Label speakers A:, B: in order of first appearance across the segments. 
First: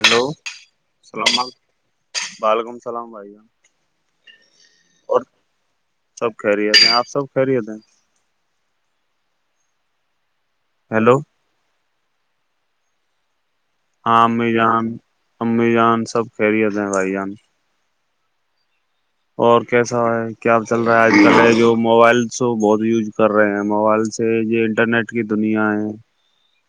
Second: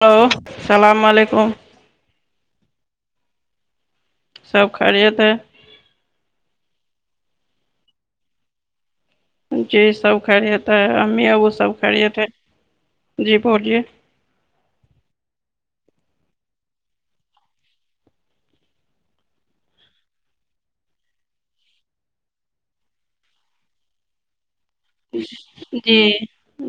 A: hello
B: السلام
A: السلام
B: علیکم
A: علم وعلیکم السلام علیکم [inaudible]
B: سب خریےتے ہے [unintelligible]
A: سب خریت ہیں آپ سب خیریت ہیں
B: جی سب خریتا ہے
A: ہیلو
B: امی ابو سب خھریتے ہیں جی بولیے
A: ہاں امی جان امی جان سب کہہری ہوتے ہیں بھائی جان [unintelligible] اور کیسا ہے کیا چل رہا آج کل ہے جو موبائلس ہو بہت یوز کر رہے ہیں موبائلس سے یہ انٹرنیٹ کی دنیا ہے
B: جی
A: [unintelligible]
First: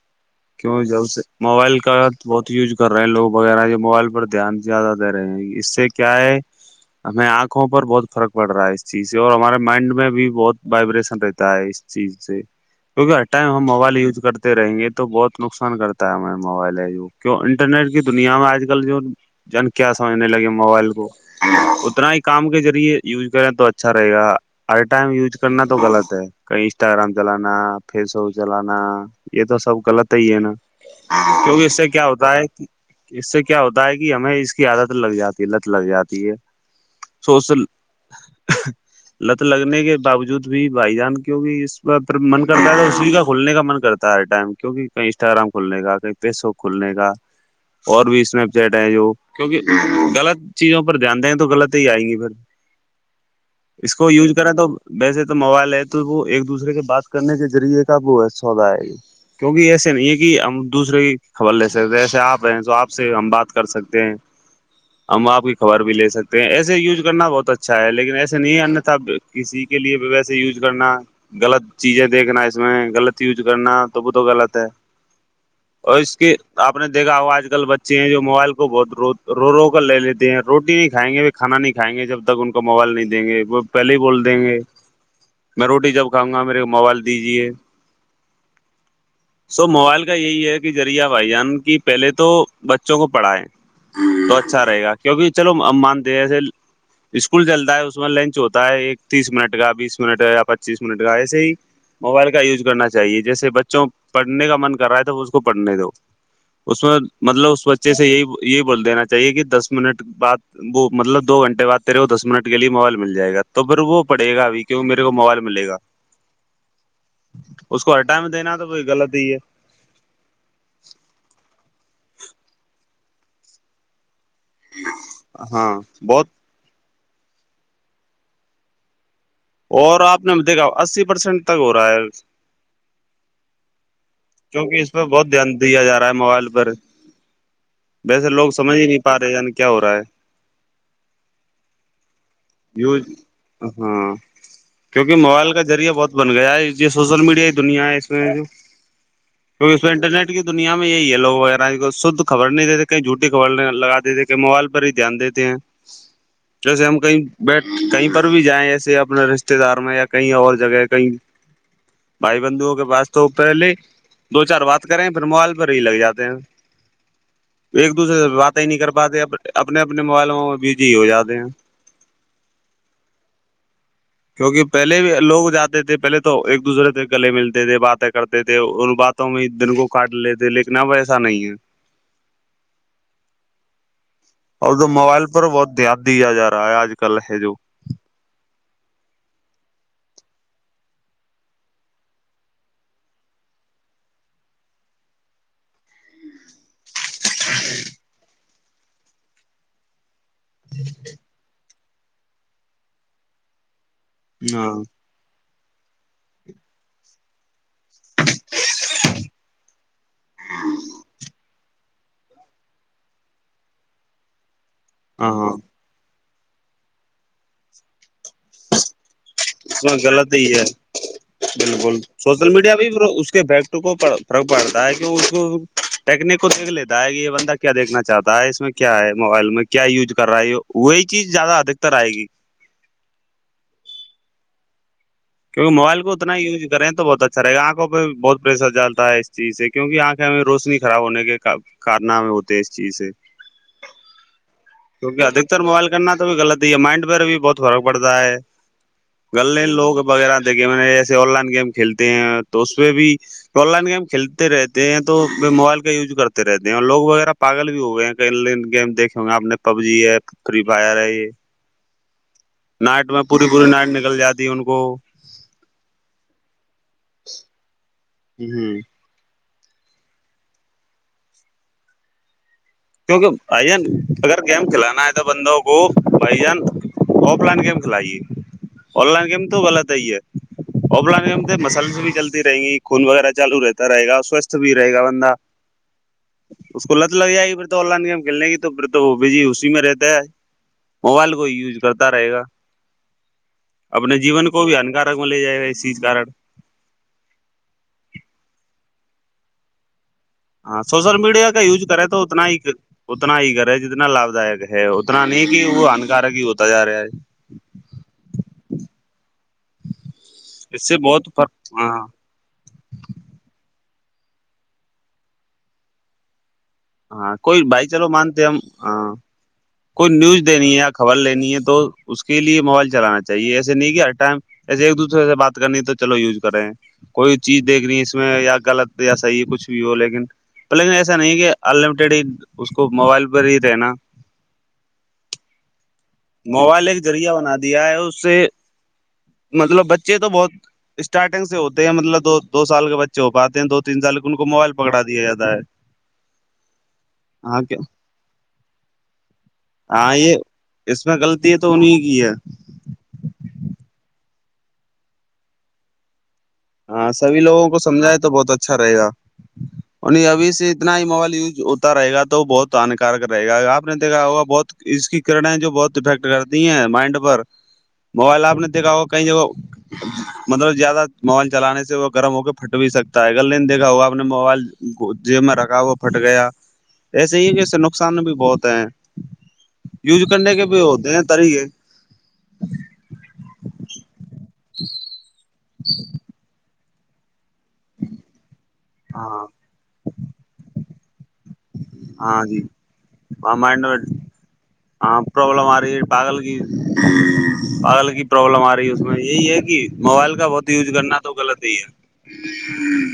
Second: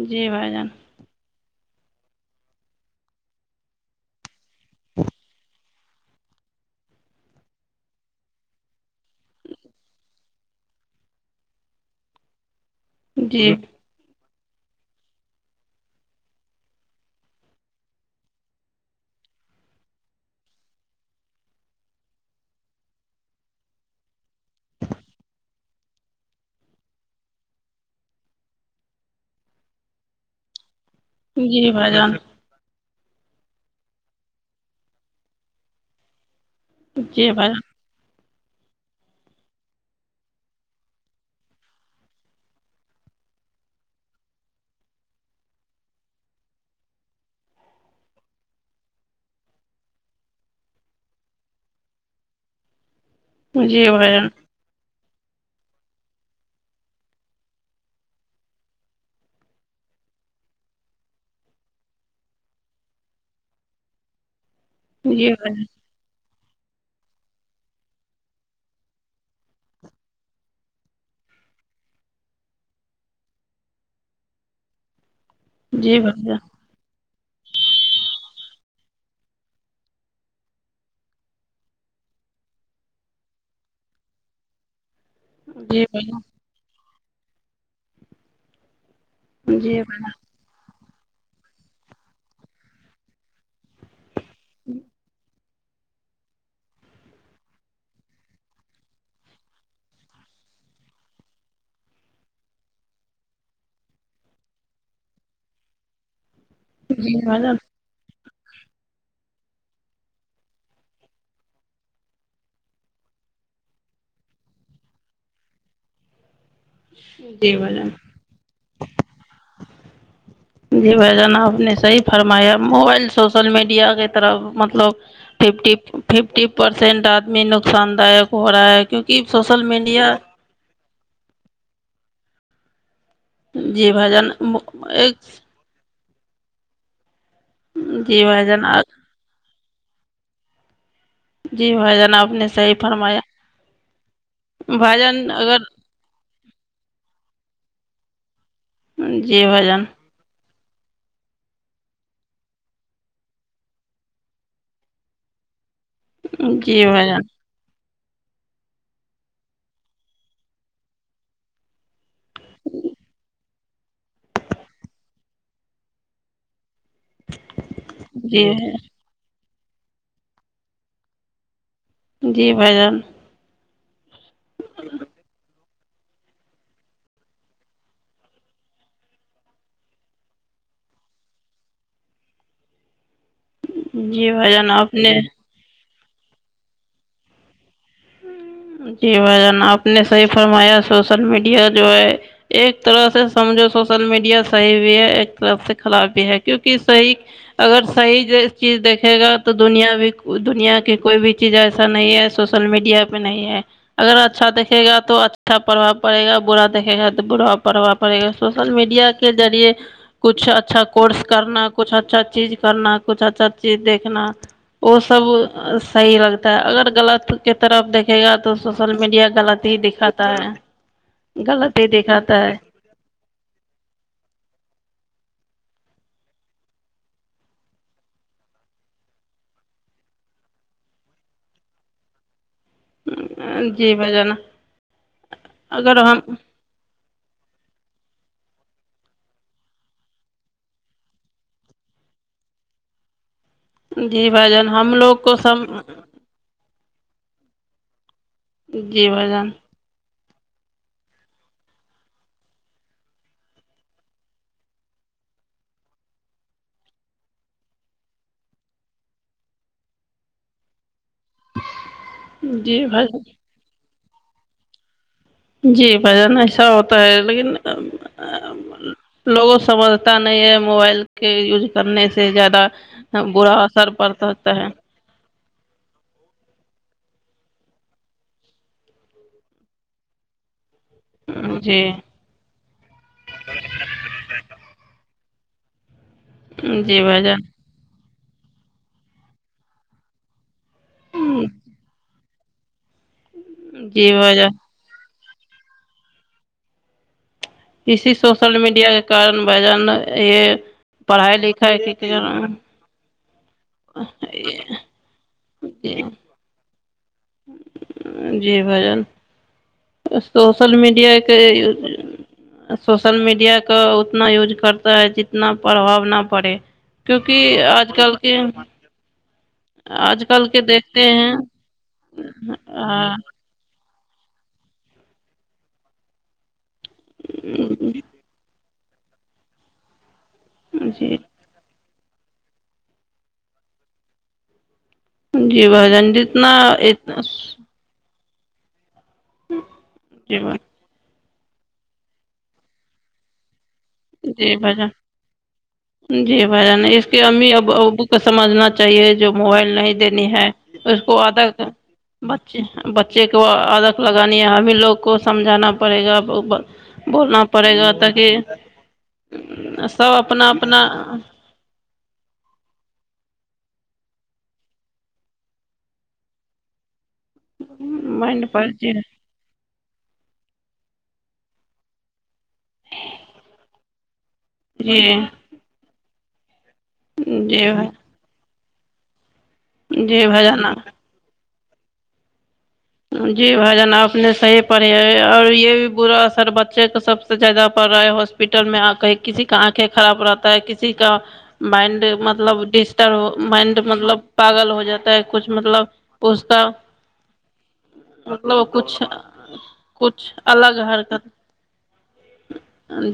B: جی بھائی جان
A: کیوں جلد سے [inaudible] موبائل کا بہت یوز کر رہے ہیں لوگ وغیرہ جو موبائل پر دھیان زیادہ دے رہے ہیں اس سے کیا ہے ہمیں آنکھوں پر بہت فرق پڑ رہا ہے اس چیز سے اور ہمارے مائنڈ میں بھی بہت وائبریشن رہتا ہے چیز سے کیکہ ہر ٹائم
B: جی
A: ہم موبائل یوز کرتے رہیں گے تو بہت نقصان کرتا ہے ہمیں موبائل ہےگ کی انٹرنیٹ کی دنیا میں آج کل جو جن کیا سمجھنے لگے موبائل کو [unintelligible] اتنا ہی کام کے ذریعے یوز کریں تو اچھا رہے گا ہر ٹائم یوز کرنا تو غلط ہے کہیں انسٹاگرام چلانا فیس بک چلانا یہ تو سب غلط ہی ہے نا کیونکہ
B: جی
A: اس سے
B: بھائی
A: کیا
B: جان
A: ہوتا ہے کہ اس سے کیا ہوتا ہے کہ ہمیں اس کی عادت لگ جاتی ہے لت لگ جاتی ہے
B: جی بھائی
A: سوصل [unintelligible] لت لگنے کے باوجود بھی بھائی جان کی بھی اسھر من کرتا ہے تو اسی کا کھلنے کا من کرتا ہے ٹائم کیوںکہ کہیں انسٹاگرام کھلنے کا کہیں فیس بک کھلنے کا اور بھی اسنیپ چیٹ ہے جو کیونکہ غلط چیزوں پر دھیان دیں تو غط ہی آئیں گی پھر
B: جان جی
A: اس کو
B: بھائی جان
A: یوز کریں تو ویسے تو موبائل ہے تو وہ ایک دوسرے سے بات کرنے کے ذریعے کا وہ سودا ہے کیونکہ ایسے نہیں ہے کہ ہم دوسرے کی خبر لے سکتے جسے آپ رہ تو آپ سے ہم بات کر سکتے ہیں ہم
B: جی
A: آپ کی
B: بھائی
A: خبر بھی لے سکتے ایسے یوز کرنا بہت اچھا ہے لیکن ایسے نہیں آنا تھا کسی کے لیے بھی ویسے یوز کرنا [unintelligible] غلط چیزیں دیکھنا اس میں غلط یوز کرنا توب تو گغلط ہے اور
B: جی
A: اس
B: بھائی
A: کی
B: جان
A: [unintelligible] تو آپ نے دیکا آج کل بچے ہیں جو موبائل کو بہت رو رو رو کر لے لیتے ہیں روٹی نہیں کھائیں گے [unintelligible] کھانا نہیں کھائیں گے جب تک ان کا موبائل نہیں دیں گے وہ پہلے ہی بول دیں گے میں
B: جی
A: روٹی
B: بھائی
A: جب
B: جان
A: کھاؤ گا میرے کو موبائل دیجیے سو
B: جی
A: موبائل کا یہی ہے کہ ذریعہ بھائی جان کی پہلے تو بچوں کو پڑھائے تو اچھا رہے گا کیونکہ چلو مان دسے اسکول چلتا ہے اس میں لنچ ہوتا ہے ایک تیس منٹ کا بیس منٹ کا یا پچیس منٹ کا ایسے ہی موبائل کا یوز کرنا چاہے جیسے بچوں پڑھنے کا من کر رہا ہے تھا وہ اس کو پڑھنے دو اس میں
B: جی بھائی
A: مطلب
B: جان
A: اس ب بچے سے یہی یہی بول دینا چاہیے کہ دس منٹ بد وہ مطلب دو گھنٹے بعدیرے کو دس منٹ کے لیے موبائل مل جائے گا تو پھر وہ پڑے گاب کیونوں میرے کو موبائل گا
B: جی بھ
A: اس
B: جان
A: کو ہر ٹائم دینا تو کوئی غلط ہی ہے
B: جی بھ جانا آپ نے صحی فرمایا موبائل سوشل میڈیا کے طرف مطلب
A: ہاں
B: ففٹی
A: بہت
B: ففٹی پرسینٹ آدمی نقصان داک ہو رہا ہے کیونکہ کی فصل
A: اور آپ نے دیکھا اسی پرسینٹ تک ہو رہا ہے
B: جی بھجن
A: چونکہ اس پ بہت دھیان دیا جا رہا ہے موبائل پر
B: جی
A: ویسے
B: بھائی
A: لوگ
B: جان
A: سمجھ ہی نہیں پار رہے یع کیا ہو رہا ہے
B: جی بائی جانا آپ نے صحیح
A: یوز
B: فرمایا
A: ہاں
B: بھائی جان
A: کیونکہ موبائل
B: اگر
A: کا ذریعہ بہت بن گیا یہ سوشل میڈیا دنیا ہے اس میں جو
B: جی بھائی
A: کیکہ اس
B: جان
A: میں انٹرنیٹ کی دنیا میں یہی ہے لوگ وغیرہ آج شدھ خبر نہیں دیتے کہیں جھوٹی خبر نہیں لگ دیتے کہیں موبائل پر ہی دھیان دیتے ہیں
B: جی
A: جیسے ہم ہم
B: بھائی
A: کیں
B: جان
A: جن بیٹ کہیں پر بھی جائیں ایسے اپنے رشتے دار میں یا کہیں اور جگہ کہیں بھائی بندھوؤں کے پاس تو پہلے دو چار بات کریں پھر موبائل پر ہی لگ جاتے ہیں ایک دوسرے سے
B: جی
A: باتیں ہی نہیں کر پاتے اپنے اپنے موبائل میں بجی ہو جاتے ہیں
B: جی بھ جان
A: کیونکہ پہلے بھی لوگ جاتے تھے پہلے تو ایک دوسرے سے گلے ملتے تھے باتیں کرتے تھے ان باتوں میں دن کو کاٹ لیتے تھے لیکن اب ایسا نہیں ہے
B: جی بھائی جان
A: اور تو
B: آپ نے
A: موبائل پر بہت دان دیا جا رہا ہے آج کل ہے جو [inaudible]
B: جی بھائی جان آپ نے صحیح فرمایا سوشل میڈیا جو ہے ایک طرح سے سمجھو سوشل میڈیا صحیح بھی ہے ایک طرف سے خراب بھی ہے کیونکہ صحیح اگر صحیح چیز دیکھے گا تو دنیا بھی دنیا کی کوئی بھی چیز ایسا نہیں ہے سوشل میڈیا پہ نہیں ہے اگر
A: ہاں
B: اچھایکھے گ توھا اچھا پربھا پڑے گا برا دیکے گا تو برا پرھا پڑے گا سوشل میڈیا کے ذریعے کچھ اچھا کورس کرنا کچھ اچھا چیز کرنا کچھ اچھا چیز دیکھنا وہ سب
A: ہاں ہاں اس
B: صحیح لگتا ہے اگر غلط کے طرف دیکھے گا تو سوشل میڈیا غلط ہی
A: میں
B: دکھاتا
A: غلط ہی
B: ہے غلط ہی
A: بالکل
B: دکھاتا
A: سوشل میڈیا بھی اس کےیکٹ کو فرق پڑتا ہے کہ اس کو ٹیکنک کو دیکھ لیتا ہے کہ یہ بندہ کیا دیکھنا چاہتا ہے اس میں کیا ہے موبائل میں کیا یوز کر رہا ہے یہ وہی چیز زیادہ ادھکتر آئے گی
B: جی بجانا
A: کیونک موبائل کو انا یو کریں تو بہت اچھا سر آنکھوں پہ بہت پریشر چلتا ہے اس چیز سے کیونوںہ آنکھیں میں روشنی خراب ہونے کے کارنامے ہوتے اس چیز سے
B: جی بھائی جان ہم لوگ
A: کیونکہ
B: کو
A: ادھکتر
B: سم
A: موبائل کرنا تو بھی غلط مائنڈ پئر بھی بہت فرق پڑتا ہے
B: جی بھائی جان
A: گلیں لو وغیرہ دیکھے نے جیسے آن لائن گیم کھیلتے ہیں تو اس پہ بھی آن لائن گیم کھیلتے رہتے ہیں تو موبائل کا یوز کرتے رہتے ہیں اور لوگ وغیرہ پاگل بھی ہو گئے ہیں لائن گیم دیکھے ہو گے آپ نے پب جی ہے فری فائر ہے یہ
B: جی
A: نائٹ
B: بھائی
A: میں پوری پوری نائٹ نکل جاتی ان کو
B: جی بھجن ایسا ہوتا ہے لیکن
A: ہ
B: لوگوں سمجھتا نہیں ہے موبائل کے یوج کرنے سے زیادہ
A: کیونکہ
B: برا
A: آ
B: اثر پڑتا
A: اگر
B: ہوتا ہے
A: گیم کھلانا ہے بندوں کو بھائی جان آف لائن گیم کھلائیے آن لائن گیم تو غلط ہے ہی ہے آف لائن گیم
B: جی
A: مسلس بھی چلتی رہیں گی خون وغیرہ چالو رہتا رہے گا سوستھ بھی رہے گا بندہ اس کو
B: جی
A: لت
B: بھائی
A: لگ
B: جان
A: جائے گی پھر آن لائن گیم کھیلنے کی تو پھر تو بھی جی اسی میں رہتا ہے موبائل کو ہی یوز کرتا رہے گا
B: جی
A: اپنے
B: بھائی
A: جین
B: جان
A: کو بھی ہکار لے جائے سی کار
B: اسی سوشل میڈیا کے کارن بجان یہ
A: ہاں سوشل
B: پڑھائی
A: میڈیا کا یوز
B: لکھائی
A: کرے
B: کے
A: تو اتنا
B: کارن
A: ہی اتنا ہی گھر ہے جتنا لابھ دائک ہے اتنا نہیں کہ وہ
B: جی
A: ہانکارک ہی ہوتا جا رہا ہے
B: جی بھجن سوشل
A: اس سے
B: میڈیا
A: بہت
B: کے
A: فرق ہاں
B: سوشل میڈیا کا اتنا یز کرتا ہے جتنا پربھؤ نہ پڑے
A: ہاں کوئی
B: کیونکہ
A: بھائی
B: آج
A: چلو
B: کل کے
A: مانتے ہم ہ کوئی
B: آج
A: نیوز
B: کل کے
A: دینی ہے یا
B: دیکھتے
A: خبر
B: ہیں
A: لینی ہے تو اس کے لیے موبائل
B: ہاں
A: چلانا چاہیے ایسے نہیں کہ ہر ٹائم جسے ایک دوسرے سے بات کرنی تو چلو یوز کرے کوئی چیز دیکھنی اس میں یا غلط یاسحی ہے کچھ بھی ہو لیکن لیکن ایسا
B: جی
A: نہیں کہ ان لمیٹیڈ ہی اس کو موبائل پر ہی رہنا
B: جی بھ جان جتنا
A: موبائل ایک
B: اتنا
A: ذریعہ بنا دیا ہے اس سے مطلب بچے تو
B: جی
A: بہت
B: بھائی
A: اسٹارٹنگ سے ہوتے ہیں مطلب دو دو سال کے بچے ہو پاتے ہیں دو تین سال ان کو
B: جی
A: موبائل
B: بھائی جان
A: پکڑا دیا جاتا ہے
B: جی بھ جان اس کی امی
A: ہاں
B: اب
A: کیا
B: ابو کو سمجھنا چاہیے جو موبائل نہیں
A: ہاں
B: دینی
A: یہ
B: ہے اس
A: میں
B: کو ادا
A: غلطی ہے تو انہیں کی ہے
B: بچے [unintelligible] بچے کو عدق لگانی ہے ہمبھی لوگ کو سمجھانا پڑے گا
A: ہاں سب
B: بولنا
A: لوگوں
B: پڑے
A: کو
B: گا
A: سمجھائے تو
B: تاکہ
A: بہت اچھا رہےا اور
B: سب
A: نہیں
B: اپنا
A: ابھی سے
B: اپنا
A: اتنا ہی موبائل یوز رہے گ تو وہ بہت ہانکارک رہے گا آپ نے دیکھا ہوگا بہت اس کی کرنائیں جو بہت افیکٹ کرتی ہیں مائنڈ پر موبائل
B: مائنڈ
A: آپ نے
B: پر
A: دیکھا
B: جی
A: ہو کہیں جگہ مطلب زیادہ موبائل چلانے سے وہ گرم ہو کے پھٹ بھی سکتا ہے اگر نہیں دیکھا ہوگاپ نے موبائل
B: جی
A: جیب میں رکھا وہ پھٹ گیا ایسے ہی کہ
B: جی
A: اس سے
B: بھائی
A: نقصان بھی بہت ہیں یوز
B: جی بھائی
A: کرنے کے بھی
B: جان
A: ہوتے ہیں طریقے
B: جی بھائی جان آپ نے صحیح پڑھ اور یہ بھی برا اثر بچے کا سب سے زیادہ پ رہا ہے ہاسپٹل میں کہیں کسی
A: ہاں
B: کا آنکھیں خراب رہتا ہے کسی کا مائنڈ
A: ہاں جی
B: مطلب ڈسٹرب
A: ہاں
B: مائنڈ
A: میں
B: مطلب پاگل ہو جاتا
A: ہاں
B: ہے کچھ
A: پرابلم آ رہی ہے
B: مطلب
A: پاگل
B: اس کا
A: [unintelligible] پرابلم
B: مطلب
A: آ رہی ہے اس
B: کچھ
A: میں یہی ہے کہ
B: کچھ
A: موبائل کا بہت
B: الگ
A: یوز کرنا
B: حرکت
A: تو غلط ہی ہے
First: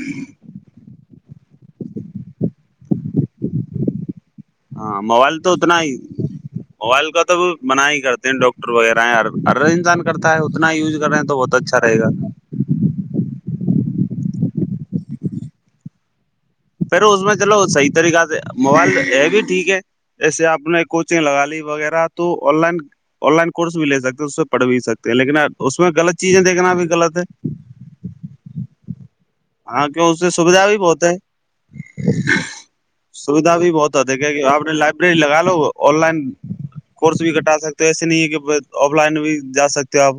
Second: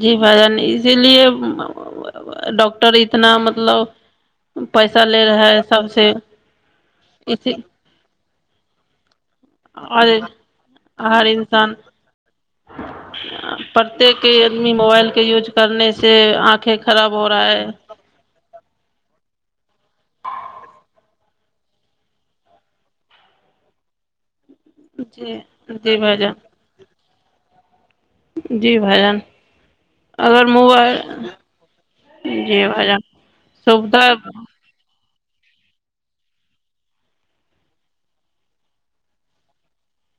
B: جی بھائی نہیں اسی لیے ڈاکٹر اتنا مطلب
A: ہاں
B: پیسہ لے
A: موبائل
B: رہا
A: تو
B: ہے
A: اتنا
B: سب
A: ہی
B: سے
A: موبائل کا تو
B: اسی
A: منا ہی کرتے ہیں ڈاکٹر وغیرہ ہیں ہ ار انسان
B: اور
A: کرتا ہے اتنا ہییوز کرے ہیں
B: ہر
A: تو بہت
B: انسان
A: اچھا رہےا
B: پرتیک آدمی موبائل کے یز کرنے سے پنکھیں خراب ہو رہا ہے
A: طریق سے موبائل ہے بھی ٹھیک ہے ایسے آپ نے کوچنگ لگا لی وغیرہ تو online online course بھی لے سکتے اس پڑ بھی سکتے ہیں لیکن
B: جی
A: اس میں
B: جی
A: غلط
B: بھائی جان
A: چیزیںیکھنا بھی غلط ہے
B: جی بھائی جان
A: ہاں کی اس سے
B: اگر
A: سویدھا بھی
B: موبائل
A: بہت ہے
B: جی بھائی جان
A: سوھا بھی بہت
B: سویدھا
A: ہوتے کیا آپ لائبریری لگا لو آن لائن کورس بھی کٹا سکتے ہو ایسے نہیں ہے کہ آف لائن بھی جا سکتے ہو آپ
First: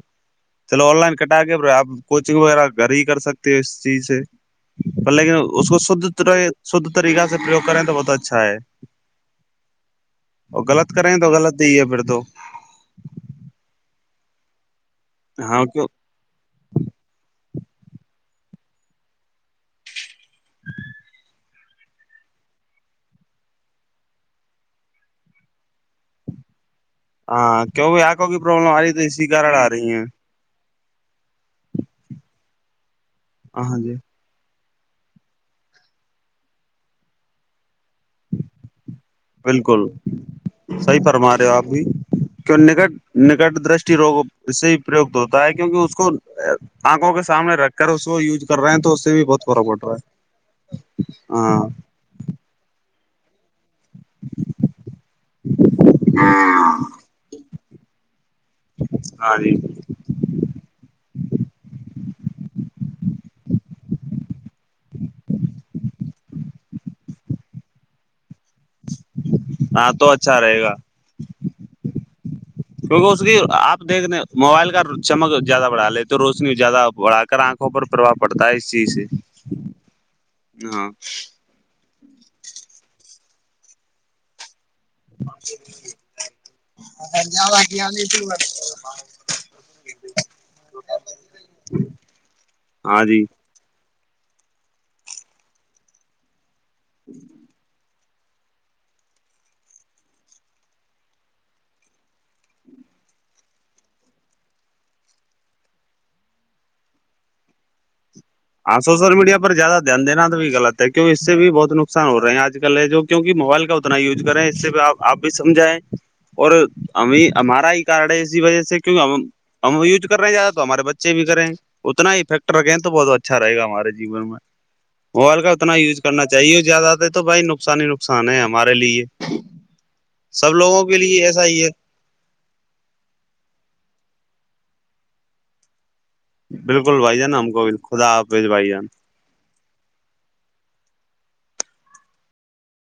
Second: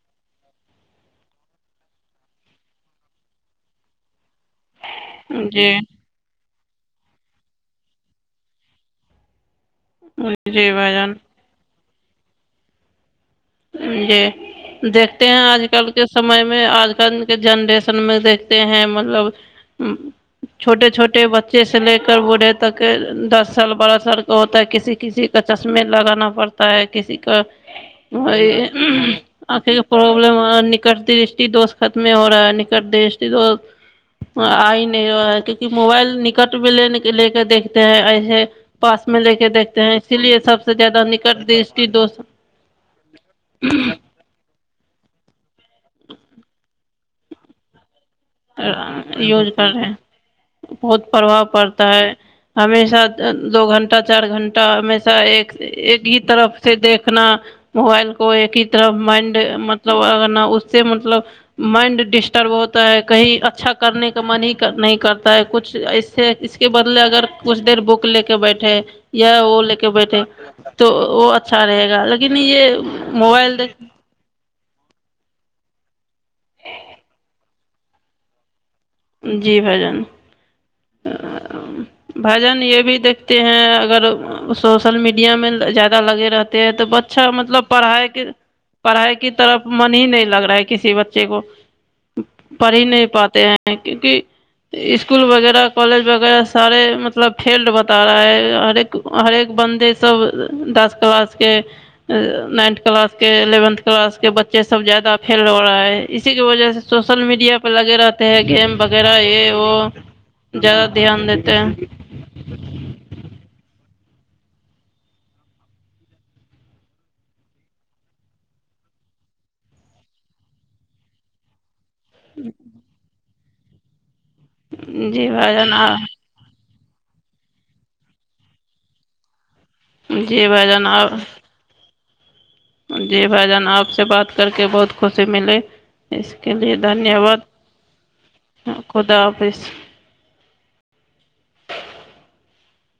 A: چلو آن لائن کٹا کے پ آپ کوچنگ وغیرہ گھر ہی کر سکتے ہیں چیز لیکن اس
B: جی
A: کو شدھ رہے شدھ طریقہ سے پرریوگ کریں تو بہت اچھا ہے اور
B: جی
A: غلط
B: بھائی جان
A: کریں تو غلط ہی ہے پھر تو
B: جی دیکھتے ہیں آج
A: ہاں کیوں
B: کل کے سمے میں آج کل کے جنریشن میں دیکھتے ہیں مطلب چھوٹے چھوٹے بچے جیسے لے کر بوڑھے تک دس سال بارہ سال کا ہوتا ہے کسی کسی کا چشمے لگانا پڑتا ت کسی کو
A: کہ ہو
B: وہ آنکھے کی پربلم نکٹتی دوست ختم ہو رہا ہے نکٹ دیش دوست
A: ہاں جی
B: آئی نہیں ہوا ہے کیونکہ موبائل نکٹ میں لے کے دیکھتے ہیں ایسے پاس میں لے کے دیکھتے
A: بالکل
B: ہیں اسی لیے سب سے زیادہ نکٹ دش دوست
A: کیوں نکٹ نکٹ درشٹی روگوں اس سے ت ہوتا ہے کیکہ اس کو آنکھوں کے سامنے رکھ کر اس کو یوز کر رہے ہیں تو اس سے بھی بہت
B: یوز
A: فرق
B: کر
A: پڑ رہا
B: رہے بہت
A: ہے
B: پربھؤ
A: ہاں
B: پڑتا ہے ہمیشہ دو گھنٹہ چار گھنٹہ ہمیشہ ایک ایک ہی طرف سے دیکھنا موبائل کو ایک ہی طرف
A: ہاں
B: مائنڈ
A: جی
B: متب ملب نا اس سے مطلب مائنڈ ڈسٹرب ہوتا ہے کہیں اچھا کرنے کا من ہی نہیں کرتا ہے کچھ ایسے اس کے بدلے اگر کچھ دیر بک لے کے بیٹھے یا وہ لے کے
A: ہاں تو
B: بیٹھے
A: اچھا رہے گا
B: تو وہ اچھا رہے گا لیکن نہیں یہ
A: کیونکہ اس کی
B: موبائل دیک
A: آپ دیکھ رہے موبائل کا چمک زیادہ بڑھا لے تو روشنی زیادہ بڑھا کر آنکھوں پر پرباؤ پڑتا ہے اس چیز سے
B: جی بھجن
A: ہاں
B: بھجن یہ بھی دیکھتے ہیں اگر سوشل میڈیا میں زیادہ لگے رہتے ہیں تو بچہ مطلب پڑھائی کے پڑھائی کی طرف من ہی نہیں لگ رہا ہے کسی بچے کو پڑ ہی
A: ہاں
B: نہیں
A: جی
B: پاتے ہیں کیونکہ اسکول وغیرہ کالج وغیرہ سارے مطلب فیلڈ ب تارا ہے ہر ایک ہر ایک بندے سب ڈاس کلاس کے نائنتھ کلاس کے الیونتھ کلاس کے بچے سب زیادہ فیل ہو رہا ہے اسی کے وجہ سے سوشل میڈیا پہ لگے رہا
A: ہاں سوشل میڈیا پر زیادہ دھیان دینا بھی غط ہے
B: زیادہ
A: کیوں اس
B: دھیان
A: سے بھی
B: دیتے ہیں
A: بہت نقصان رہے ہیں آج ل جو کیوںہ موبائل کا اتنا یوز کریں اس سے بھی آپ بھی سمجھائیں اور ہم ہمارا ہی کارڈ ہے اسی وجہ سے کی ہم ہم یوج کر رہے ہیں زیادہ تو ہمارے بچے بھی کریں ہیں اتنا ہی فٹر تو بہت اچھا رہےا ہمارے جیون میں
B: جی
A: موبائل کا
B: بھائی جان
A: اتنا یوز
B: آپ
A: کرنا چاہیے زیادہ ت تو بھائی نقصان ہی نقصان ہے ہمارے لیے
B: جی
A: سب
B: بھائی
A: لوگوں
B: جان
A: کے
B: آپ
A: لیے ایسا ہی ہے
B: جی بھائی جان آپ سے بات کر کے بہت خوشی ملی اس کے لیے
A: بالکل بھائی
B: دھنیہ
A: جان
B: واد
A: ہم کو بھی خدا حافظ بھائی جان
B: خدا حافظ